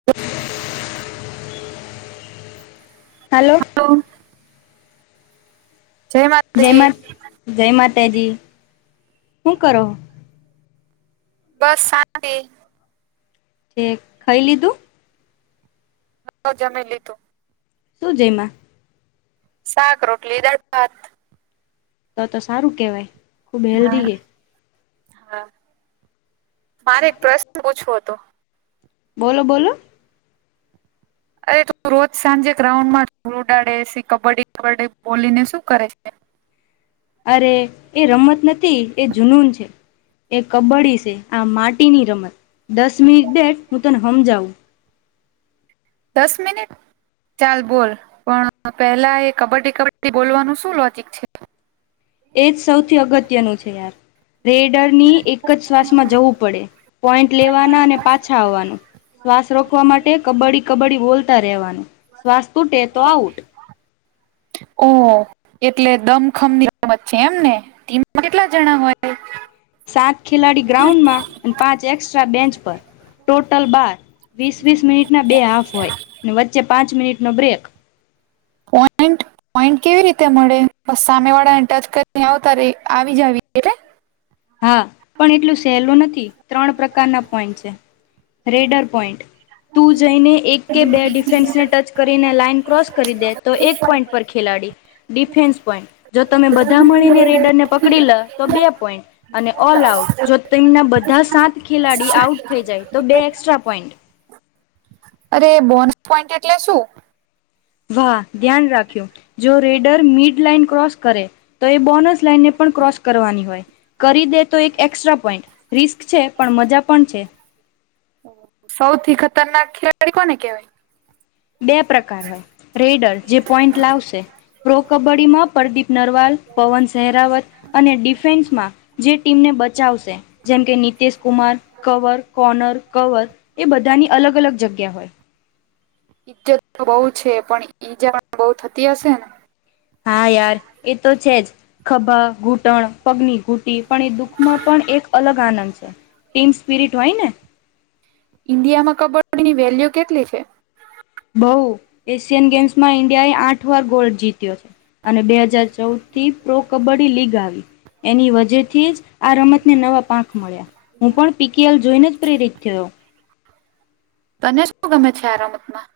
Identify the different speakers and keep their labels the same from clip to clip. Speaker 1: [inaudible]
Speaker 2: Hello
Speaker 1: હ [inaudible] જય મા
Speaker 2: જય મા જય માતાજી શું કરો હો?
Speaker 1: બસ શાંતિ
Speaker 2: ઠીક ખઈ લીધું?
Speaker 1: હ જમી લીધું.
Speaker 2: શું જયમાં?
Speaker 1: સાક રોટલી, દાળ ભાત
Speaker 2: તો તો સારું કેવાય.
Speaker 1: હા હા મારે એક પ્રશ્ન પૂછવો તો?
Speaker 2: બોલો બોલો
Speaker 1: અરે તું રોજ સાંજે ગ્રાઉન્ડ માં જ ઉડાડે કબડ્ડી કબડ્ડી બોલીને શું કરે છે?
Speaker 2: અરે એ રમત નથી એ જૂનૂન છે. એ કબ્ડી છે આ માટીની રમત દસ મિનિટ દે હું તને હમજાવું.
Speaker 1: દસ મિનિટ ચાલ બોલ પણ પેલા એ કબડ્ડી કબડ્ડી બોલવાનું શું લોજીક છે?
Speaker 2: એ જ સૌથી અગત્યનું છે યાર રેડરની એક જ શ્વાસમાં જવું પડે. પોઇન્ટ લેવાના અને પાછા આવવાનું. શ્વાસ રોકવા માટે કબડ્ડી કબ્ડી બોલતા રહેવાનું શ્વાસ તૂટે તો આઉટ.
Speaker 1: ઓ એટલે દમખમ ની રમત છે એમને ટિમમા કેટલા જણા હોય?
Speaker 2: સાત ખેલાડી ગ્રાઉન્ડ માં અને પાંચ એકક્સ્ટ્રા બેન્ચ પર. ટોટલ બાર વીસ વીસ મિનિટના બે હાફ હોય વચ્ચે પાંચ મિનિટનો બ્રેક.
Speaker 1: પોઈન્ટ
Speaker 2: [inaudible]
Speaker 1: પોઈન્ટ કેવી રીતે મળે બસ સામે વાળા ટચ કરીને આવતા ર આવી જ આવી એટલે.
Speaker 2: હા પણ એટલું સહેલું નથી ત્રણ પ્રકારના પોઈન્ટ છે રેડર પોઈન્ટ. તું જઈને એક કે બે ડિફેન્સને ટચ કરીને લાાઈન ક્રોસ કરી દે તો એક પોઈન્ટ પર ખેલાડી. ડિફેન્સ પોઈન્ટ જો તમે બધા મળીને રેડર ને પકડી લ. તો બે પોઈન્ટ અને ઓલ આઉટ જો તમના બધા સાત ખેલાડી આઉટ થઈ જાય. તો બે એક્સ્ટ્રા પોઈન્ટ.
Speaker 1: અરે બોનસ પોઈન્ટ એટલે શું?
Speaker 2: વાહ ધ્યાન રાખ્યું જો રેડર મિડ લાઈન ક્રોસ કરે. તો એ બોનસ લાઇન ને ક્રોસ કરવાની હોય. કરી દે તો એક એસ્ટ્રા પોઈન્ટ રિસ્ક છે પણ મજા પણ છે.
Speaker 1: સૌથી ખતરનાક ખેલાડી કોને કહેવાય?
Speaker 2: બે પ્રકાર હોય રેડર જે પોઈન્ટ લાવશે. પ્રો કબડ્ડી માં પરદીપ નરવાલ, પવન સેહરાવત અને ડિફેન્સમાં જે ટીમને બચાવશે જેમ કે Nitesh Kumar cover corner cover એ બધાની અલગ અલગ જગ્યા હોય.
Speaker 1: ઈજ્જત તો બઉ છે પણ ઈજા પણ બઉ થતી હશે ને.
Speaker 2: હા યાર એ તો છે જ ખભા ઘૂંટણ, પગની ઘૂટી પણ એ દુઃખમાં પણ એક અલગ આનંદ છે ટીમ સ્પિરિટ હોય ને,
Speaker 1: ઇન્ડિયા મા કબડ્ડી ની વેલ્યુ કેટલી છે?
Speaker 2: બહુ એશિયન ગેમ્સમાં ઈન્ડિયાએ આઠ વાર ગોલ્ડ જીત. [unintelligible] અને બે હજાર ચૌદ થી પ્રો કબડ્ડી લીગ આવી એની વજથી જ આ રમત ને નવા પાંખ મળ્યા હું પણ પીકેએલ જોઈને પ્રેરિત થયો.
Speaker 1: તને શું ગમે છે આ રમતમાં?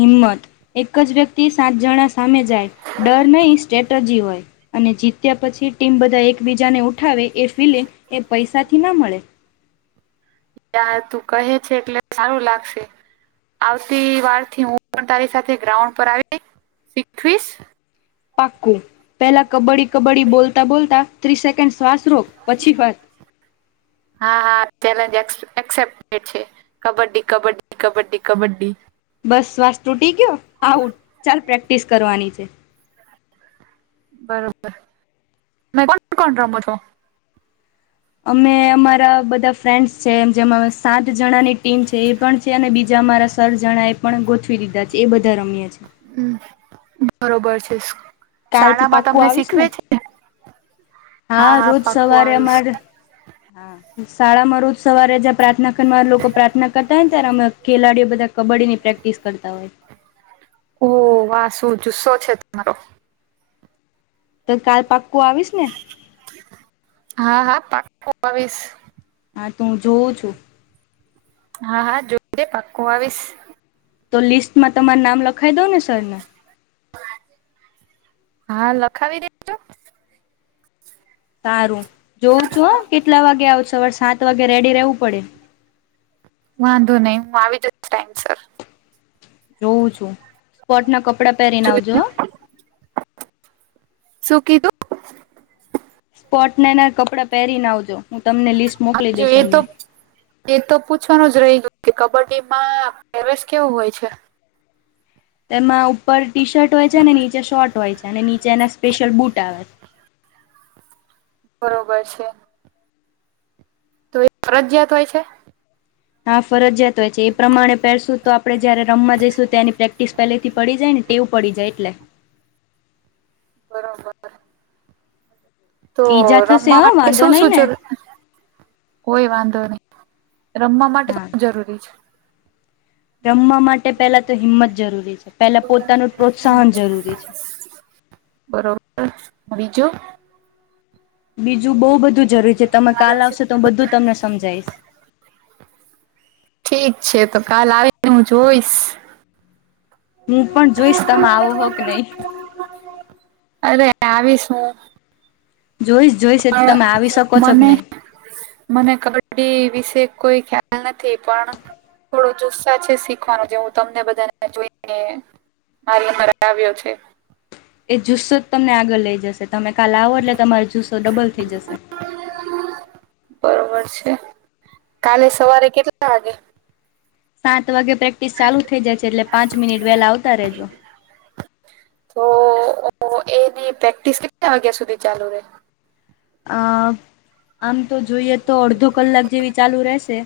Speaker 2: હિંમત એક જ વ્યક્તિ સાત જણા સામે જાય ડર નહી સ્ટ્રેટજી હોય. અને જીત્યા પછી ટીમ બધા એકબીજાને ઉઠાવે એ ફિલે એ પૈસાથી ના મળે.
Speaker 1: યાર તું કહે છે એટલે સારું લાગશે. આવતી વાર થી હું પણ તારી સાથે ગ્રાઉન્ડ પર આવી શીવીસ
Speaker 2: પાક્કું પેલા કબડ્ડી કબડ્ડી બોલતા બોલતા ત્રી સેકન્ડ શ્વાસ રોક પછી વાત
Speaker 1: હા હા ચેલેન્જ એક્સેપ્ટે છે. કબડ્ડી કબડ્ડી કબડ્ડી કબડ્ડી
Speaker 2: બસ શ્વાસ તૂટી ગયો આવઉું ચાલ પ્રેક્ટિસ કરવાની છે.
Speaker 1: બરોબર મે કોણ કોણ રમો છો?
Speaker 2: અમે અમારા બધા ફ્રેન્ડસ છે એમ જેમાં. સાત જણાની ટીમ છે એ પણ છે અને બીજા અમારા સર જણા એ પણ ગો દીધા છે એ બધા રમ્યા છે.
Speaker 1: હમ બરોબર છે.
Speaker 2: કાલ થી
Speaker 1: શાળામાં
Speaker 2: પાક્કું
Speaker 1: તમને
Speaker 2: આવીશ ને
Speaker 1: શીખવે છે
Speaker 2: હા રોજ સવારે અમાર. હા શાળામાં રોજ સવારે જ્યાં પ્રાર્થના ખંડમાં લોકો પ્રાર્થના કરતા હોય ત્યારે અમે ખેલાડીઓ બધા કબડ્ડીની પ્રેક ટીસ કરતા હોય.
Speaker 1: ઓહ વાહ સુ જુસ્સો છે તમારો.
Speaker 2: તો કાલ પાક્કું આવીશ ને.
Speaker 1: હા હા પાકુ આવીશ.
Speaker 2: હા તું જોઉં છું.
Speaker 1: હા હા, જોજે પાક્કો આવીશ.
Speaker 2: તો લિસ્ટમાં તમાર નામ લખઈ દઉને સરને?
Speaker 1: હા, લખાવી દે.
Speaker 2: સારું. જોઉં છું હ? કેટલા વાગે આવ સવારે સાત વાગે રેડી રહેવું પડે.
Speaker 1: વાંધો નહી. હું આવી દ ટાઈમ સર.
Speaker 2: જોઉં છું? સ્પોટના કપડા પહેરીને આવજો હો.
Speaker 1: શું કી તું?
Speaker 2: સ્પોટનાના કપડાં પહેરીને આવજો. હું તમને લિસ્ટ મોકલી
Speaker 1: જો
Speaker 2: દઈશ.
Speaker 1: એ તો
Speaker 2: એમની
Speaker 1: એ તો પૂછવાનું જ રહી ગયું કે, કબડ્ડી માં પ્રવેશ કેવું હોય છે?
Speaker 2: તેમાં ઉપર ટી શર્ટ હોય છે અને નીચે શર્ટ હોય છે, અને નીચે એના સ્પેશિયલ બૂટ આવે.
Speaker 1: બરોબર છે. તો એ ફરજિયાત હોય છે?
Speaker 2: હા ફરજિયાત હોય છે. એ પ્રમાણે પહેરશું તો, આપણે જયારે રમમાં જઈશું. પ્રેક- ટીસ પહેલેથી પડી જાયને તેવું પડી જાય. એટલે
Speaker 1: બરાબર. તો
Speaker 2: ઈજા થશે
Speaker 1: રમવા
Speaker 2: હ
Speaker 1: માટે
Speaker 2: વાંધો
Speaker 1: શું
Speaker 2: નહી
Speaker 1: શું
Speaker 2: ને
Speaker 1: જરૂર? કોઈ વાંધો નહી. રમવા માટે
Speaker 2: હા
Speaker 1: [unintelligible] જરૂરી છે.
Speaker 2: રમવા માટે પહેલા તો હિંમત જરૂરી છે. પહેલા પોતાનું પ્રોત્સાહન જરૂરી છે.
Speaker 1: બરોબર. બીજો?
Speaker 2: બીજું બહુ બધું જરૂરી છે. તમે કાલ આવશો તો બધું તમને સમજાઈશ.
Speaker 1: ઠીક છે, તો કાલ આવે તો હું જોઈશ.
Speaker 2: હું પણ જોઈશ. તમ આવો હો કે નહી.
Speaker 1: [inaudible] અરે! આવીશું.
Speaker 2: જોઈશ જોઈશ એ તો તમે આવી શકો
Speaker 1: પણ
Speaker 2: છો કે
Speaker 1: મને
Speaker 2: નહીં?
Speaker 1: મને કબડ્ડી વિશે કોઈ ખ્યાલ નથી, પણ થોડો જુસ્સા છે શીખવાનો જે, હું તમને બધાને જોઈને, હાલ, અમારા આવ્યો છે.
Speaker 2: એ જુસ્સો જ તમને આગળ લઇ જશે. તમે કાલ આવો એટલે તમારો જુસ્સો ડબલ થઈ જશે.
Speaker 1: બરોબર છે. કાલે સવારે કેટ
Speaker 2: સાત વાગે પ્રેક્ટિસ ચાલુ થઈ જાય છે. એટલે પાંચ મિનિટ વહેલા આવતા રહેજો.
Speaker 1: તો એની પ્રેક્ટિસ કેટલા વાગ્યા સુધી ચાલુ રે?
Speaker 2: અ આમ તો જોઈએ તો, અડધો કલાક જેવી ચાલુ રહેશે.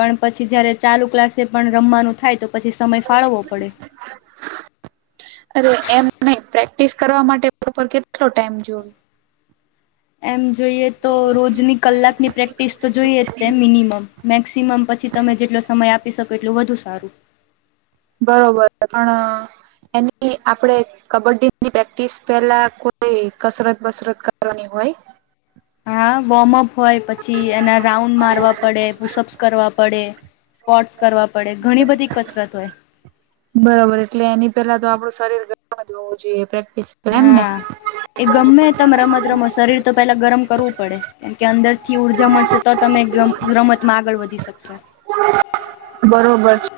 Speaker 2: પણ પછી જયારે ચાલુ ક્લાસે પણ રમવાનું થાય તો, પછી સમય ફાળવવો પડે.
Speaker 1: અરે! એમ પ્રેક્ટિસ કરવા માટે [unintelligible] કેટલો ટાઈમ?
Speaker 2: એમ જોઈએ તો, રોજની કલાકની પ્રેક્ટિસ તો જોઈએ જ તે મિનિમમ. મેક્સિમમ પછી તમે જેટલો સમય આપી શકો? એટલું વધુ સારું.
Speaker 1: બરોબર. પણ એની આપણે. કબડ્ડીની પ્રેક્ટિસ પહેલા કોઈ કસરત બસરત કરવાની હોય.
Speaker 2: હા, વોર્મઅપ હોય, પછી એના રાઉન્ડ મારવા પડે. પુસઅપ્સ કરવા પડે. કોટસ કરવા પડે, ઘણી બધી કસરત હોય.
Speaker 1: બરાબર. એટલે એની પહેલા તો આપણું ગરમ જ હોવું જોઈએ. પ્રેક્ટિસ એમને.
Speaker 2: હા એ ગમે તમે રમત રમત શરીર તો પહેલા કરવું પડે. કેમ કે, અંદરથી ઉર્જા મળશે તો તમે રમતમાં આગળ વધી શકશો.
Speaker 1: બરોબર છે.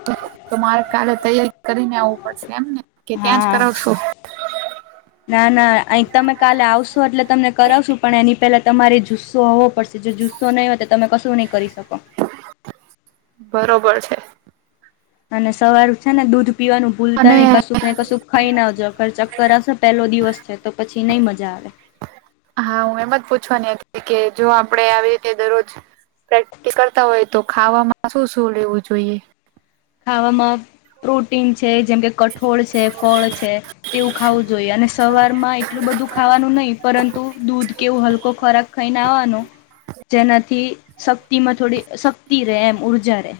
Speaker 1: તો મારે કાલે તૈય કરીને આવવું પડશે એમને કે, ત્યાં જ
Speaker 2: હા
Speaker 1: કરાવશું?
Speaker 2: ના ના. અહી તમે કાલે આવશો એટલે તમને કરાવશું પણ એની પહેલા. તમારે જુસ્સો હોવો પડશે. જો જુસ્સો નહીં હોય, તો તમે કશું નહીં કરી શકો?
Speaker 1: બરોબર છે.
Speaker 2: અને સવાર છે ને દૂધ પીવાનું, ભૂલતા નહીં
Speaker 1: અને
Speaker 2: કશુંક ને કશુંક ખાઈ ના આવજોર ચક્કર આવશે પહેલો દિવસ છે તો પછી નહીં મજા આવે.
Speaker 1: હા હું એમ જ પૂછવાની હતી કે જો આવી રીતે દરરોજ, પ્રેક્ટિસ કરતા હોય તો ખાવામાં શું શું લેવું જોઈએ.
Speaker 2: ખાવામાં પ્રોટીન છે, જેમ કે કઠોળ છે, ફળ છે, તેવું ખાવું જોઈએ અને સવાર માં એટલું બધું, ખાવાનું નહી પરંતુ દૂધ કેવો હલકો ખોરાક ખાઈને આવાનો, જેનાથી શક્તિ માં થોડી શક્તિ રે એમ ઊર્જા રે,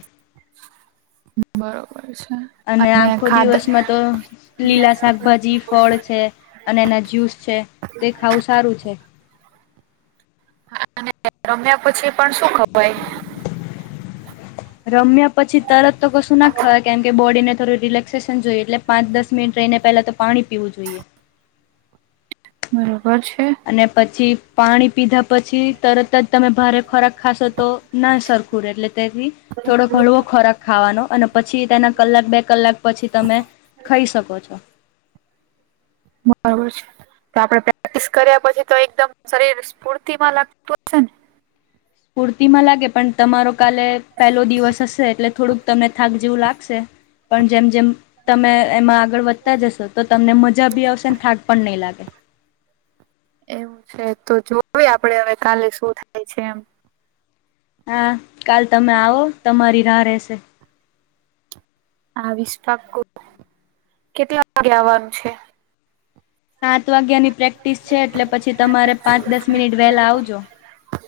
Speaker 1: બરોબર છે.
Speaker 2: અને આખો દિવસમાં તો લીલા સાક ભાજી ફળ છે અને એના જ્યુસ છે, તે ખાવું સારું છે.
Speaker 1: તે રમ્યા પછી પણ શું ખવાય.
Speaker 2: [inaudible] રમ્યા પછી તરત તો કશું ના ખવા કેમ કે બોડીને થોડું રિલેક્સેશન જોઈએ એટલે પાંચ દસ મિનિટ રહીને પહેલા તો, પાણી પીવું જોઈએ.
Speaker 1: બરોબર છે.
Speaker 2: અને પછી પાણી પીધા પછી તરત જ તમે ભારે ખોરાક ખાશો તો, ના સરખું રે એટલે તેથી થોડો હળવો ખોરાક ખાવાનો અને પછી તેના કલાક બે કલાક, પછી તમે ખઈ શકો છો.
Speaker 1: બરાબર છે તો આપડે પ્રેક્ટિસ કર્યા પછી તો એકદમ શરીર સ્ફૂર્તિમાં લાગતું હોય,
Speaker 2: પૂર્તિ માં લાગે પણ તમારો કાલે પેલો દિવસ હશે એટલે થોડુંક તમને થાક જેવું લાગશે. પણ જેમ જેમ, તમે એમાં આગળ વધતા જશો તો તમને મજા ભી આવશે ને થાક પણ નહી લાગે.
Speaker 1: એમ છે તો જોવી આપડે હવે કાલે શું થાય છે એમ,
Speaker 2: હા કાલ તમે આવો તમારી રાહ રહેશે.
Speaker 1: હ આવીશ પાકું કેટલા વાગે આવવાનું છે.
Speaker 2: સાત વાગ્યાની પ્રેક્ટિસ છે એટલે પછી તમારે પાંચ દસ મિનિટ વહેલા આવજો.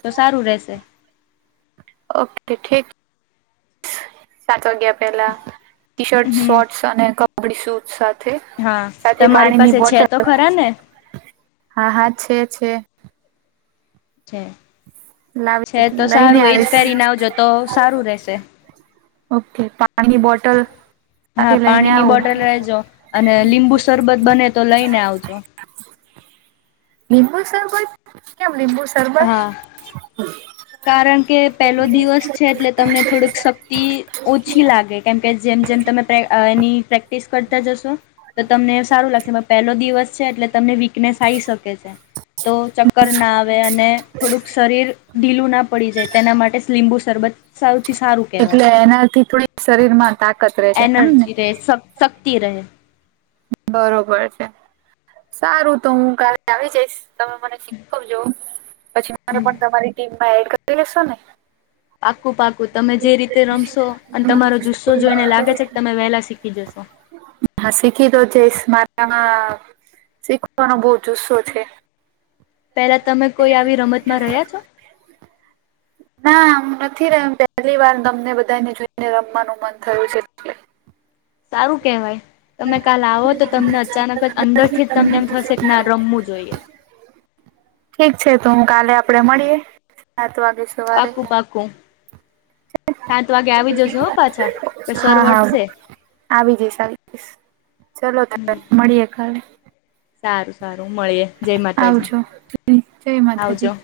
Speaker 2: તો સારું રહેશે,
Speaker 1: ઓકે ઠીક. સાત વાગ્યા પહેલાં ટી શર્ટ
Speaker 2: હમ
Speaker 1: શોર્ટસ અને કપડી શૂ સા થે
Speaker 2: હા
Speaker 1: સાથે
Speaker 2: તમારી
Speaker 1: પાણીની
Speaker 2: પાસે છે
Speaker 1: બોટલ
Speaker 2: તો ખરા ને
Speaker 1: હા હા છે છે,
Speaker 2: છે છે તો
Speaker 1: લાવી લઈને
Speaker 2: સારું એજ
Speaker 1: આવીશ
Speaker 2: પહેરીને આવજો તો સારું રહેશે.
Speaker 1: ઓકે પાણી ની બોટલ, સાથે
Speaker 2: હા
Speaker 1: લઈને
Speaker 2: પાણીની
Speaker 1: આવું.
Speaker 2: બોટલ રહેજો અને લીંબુ શરબત બને તો લઈને આવજો
Speaker 1: લીંબુ શરબત? કેમ લીંબુ શરબત.
Speaker 2: હા
Speaker 1: હમ.
Speaker 2: કારણ કે પહેલો દિવસ છે એટલે, તમને થોડીક શક્તિ ઓછી લાગે કેમ કે જેમ જેમ તમે એની પ્રેક પ્રક્ટિસ કરતા જશો તો તમને સારું લાગશે પહેલો દિવસ છે એટલે તમને વીકનેસ આવી શકે છે. તો ચક્કર ના આવે અને થોડુંક શરીર, પીલું ના પડી જાય તેના માટે લીંબુ શરબત, સૌથી સારું કહેવાય
Speaker 1: એટલે એનાથી થોડી શરીર માં તાકાત રહેશે એમ ને,
Speaker 2: તે શ શક્તિ રહે,
Speaker 1: બરોબર છે સારું તો હું કાલે આવી જઈશ. તમે મને શીખવજો, પછી મને પણ તમારી ટીમમાં એડ કરી લેશો ને.
Speaker 2: પાકું પાકું, તમે જે રીતે રમશો, અને તમારો જુસ્સો જોઈને લાગે છે કે, તમે વહેલા શીખી જશો.
Speaker 1: હા, શીખી તો જઈશ, મારે આમાં શીખવાનો જુસ્સો છે.
Speaker 2: પેલા તમે કોઈ આવી રમતમાં રહ્યા છો?
Speaker 1: ના હું નથી, પહેલી વાર તમને બધાને જોઈને, રમવાનું મન થયું છે. એટલે
Speaker 2: સારું કેવાય. તમે કાલ આવો તો, તમને અચાનક જ અંદર થી જ તમને એમ થશે કે, ના રમવું જોઈએ.
Speaker 1: ઠીક છે તો, હું કાલે આપડે મળીએ સાત વાગે. સવારે
Speaker 2: પાકું પાકું, સાત વાગે આવી જશે હો, પાછા કે
Speaker 1: હા હા
Speaker 2: સરવટશે.
Speaker 1: આવી જઈ સારી, ચાલો તો
Speaker 2: હમ
Speaker 1: મળીએે કાલે.
Speaker 2: સારું સારું મળીએ, જય માતાજી
Speaker 1: આવજો જય માતાજી
Speaker 2: આવજો.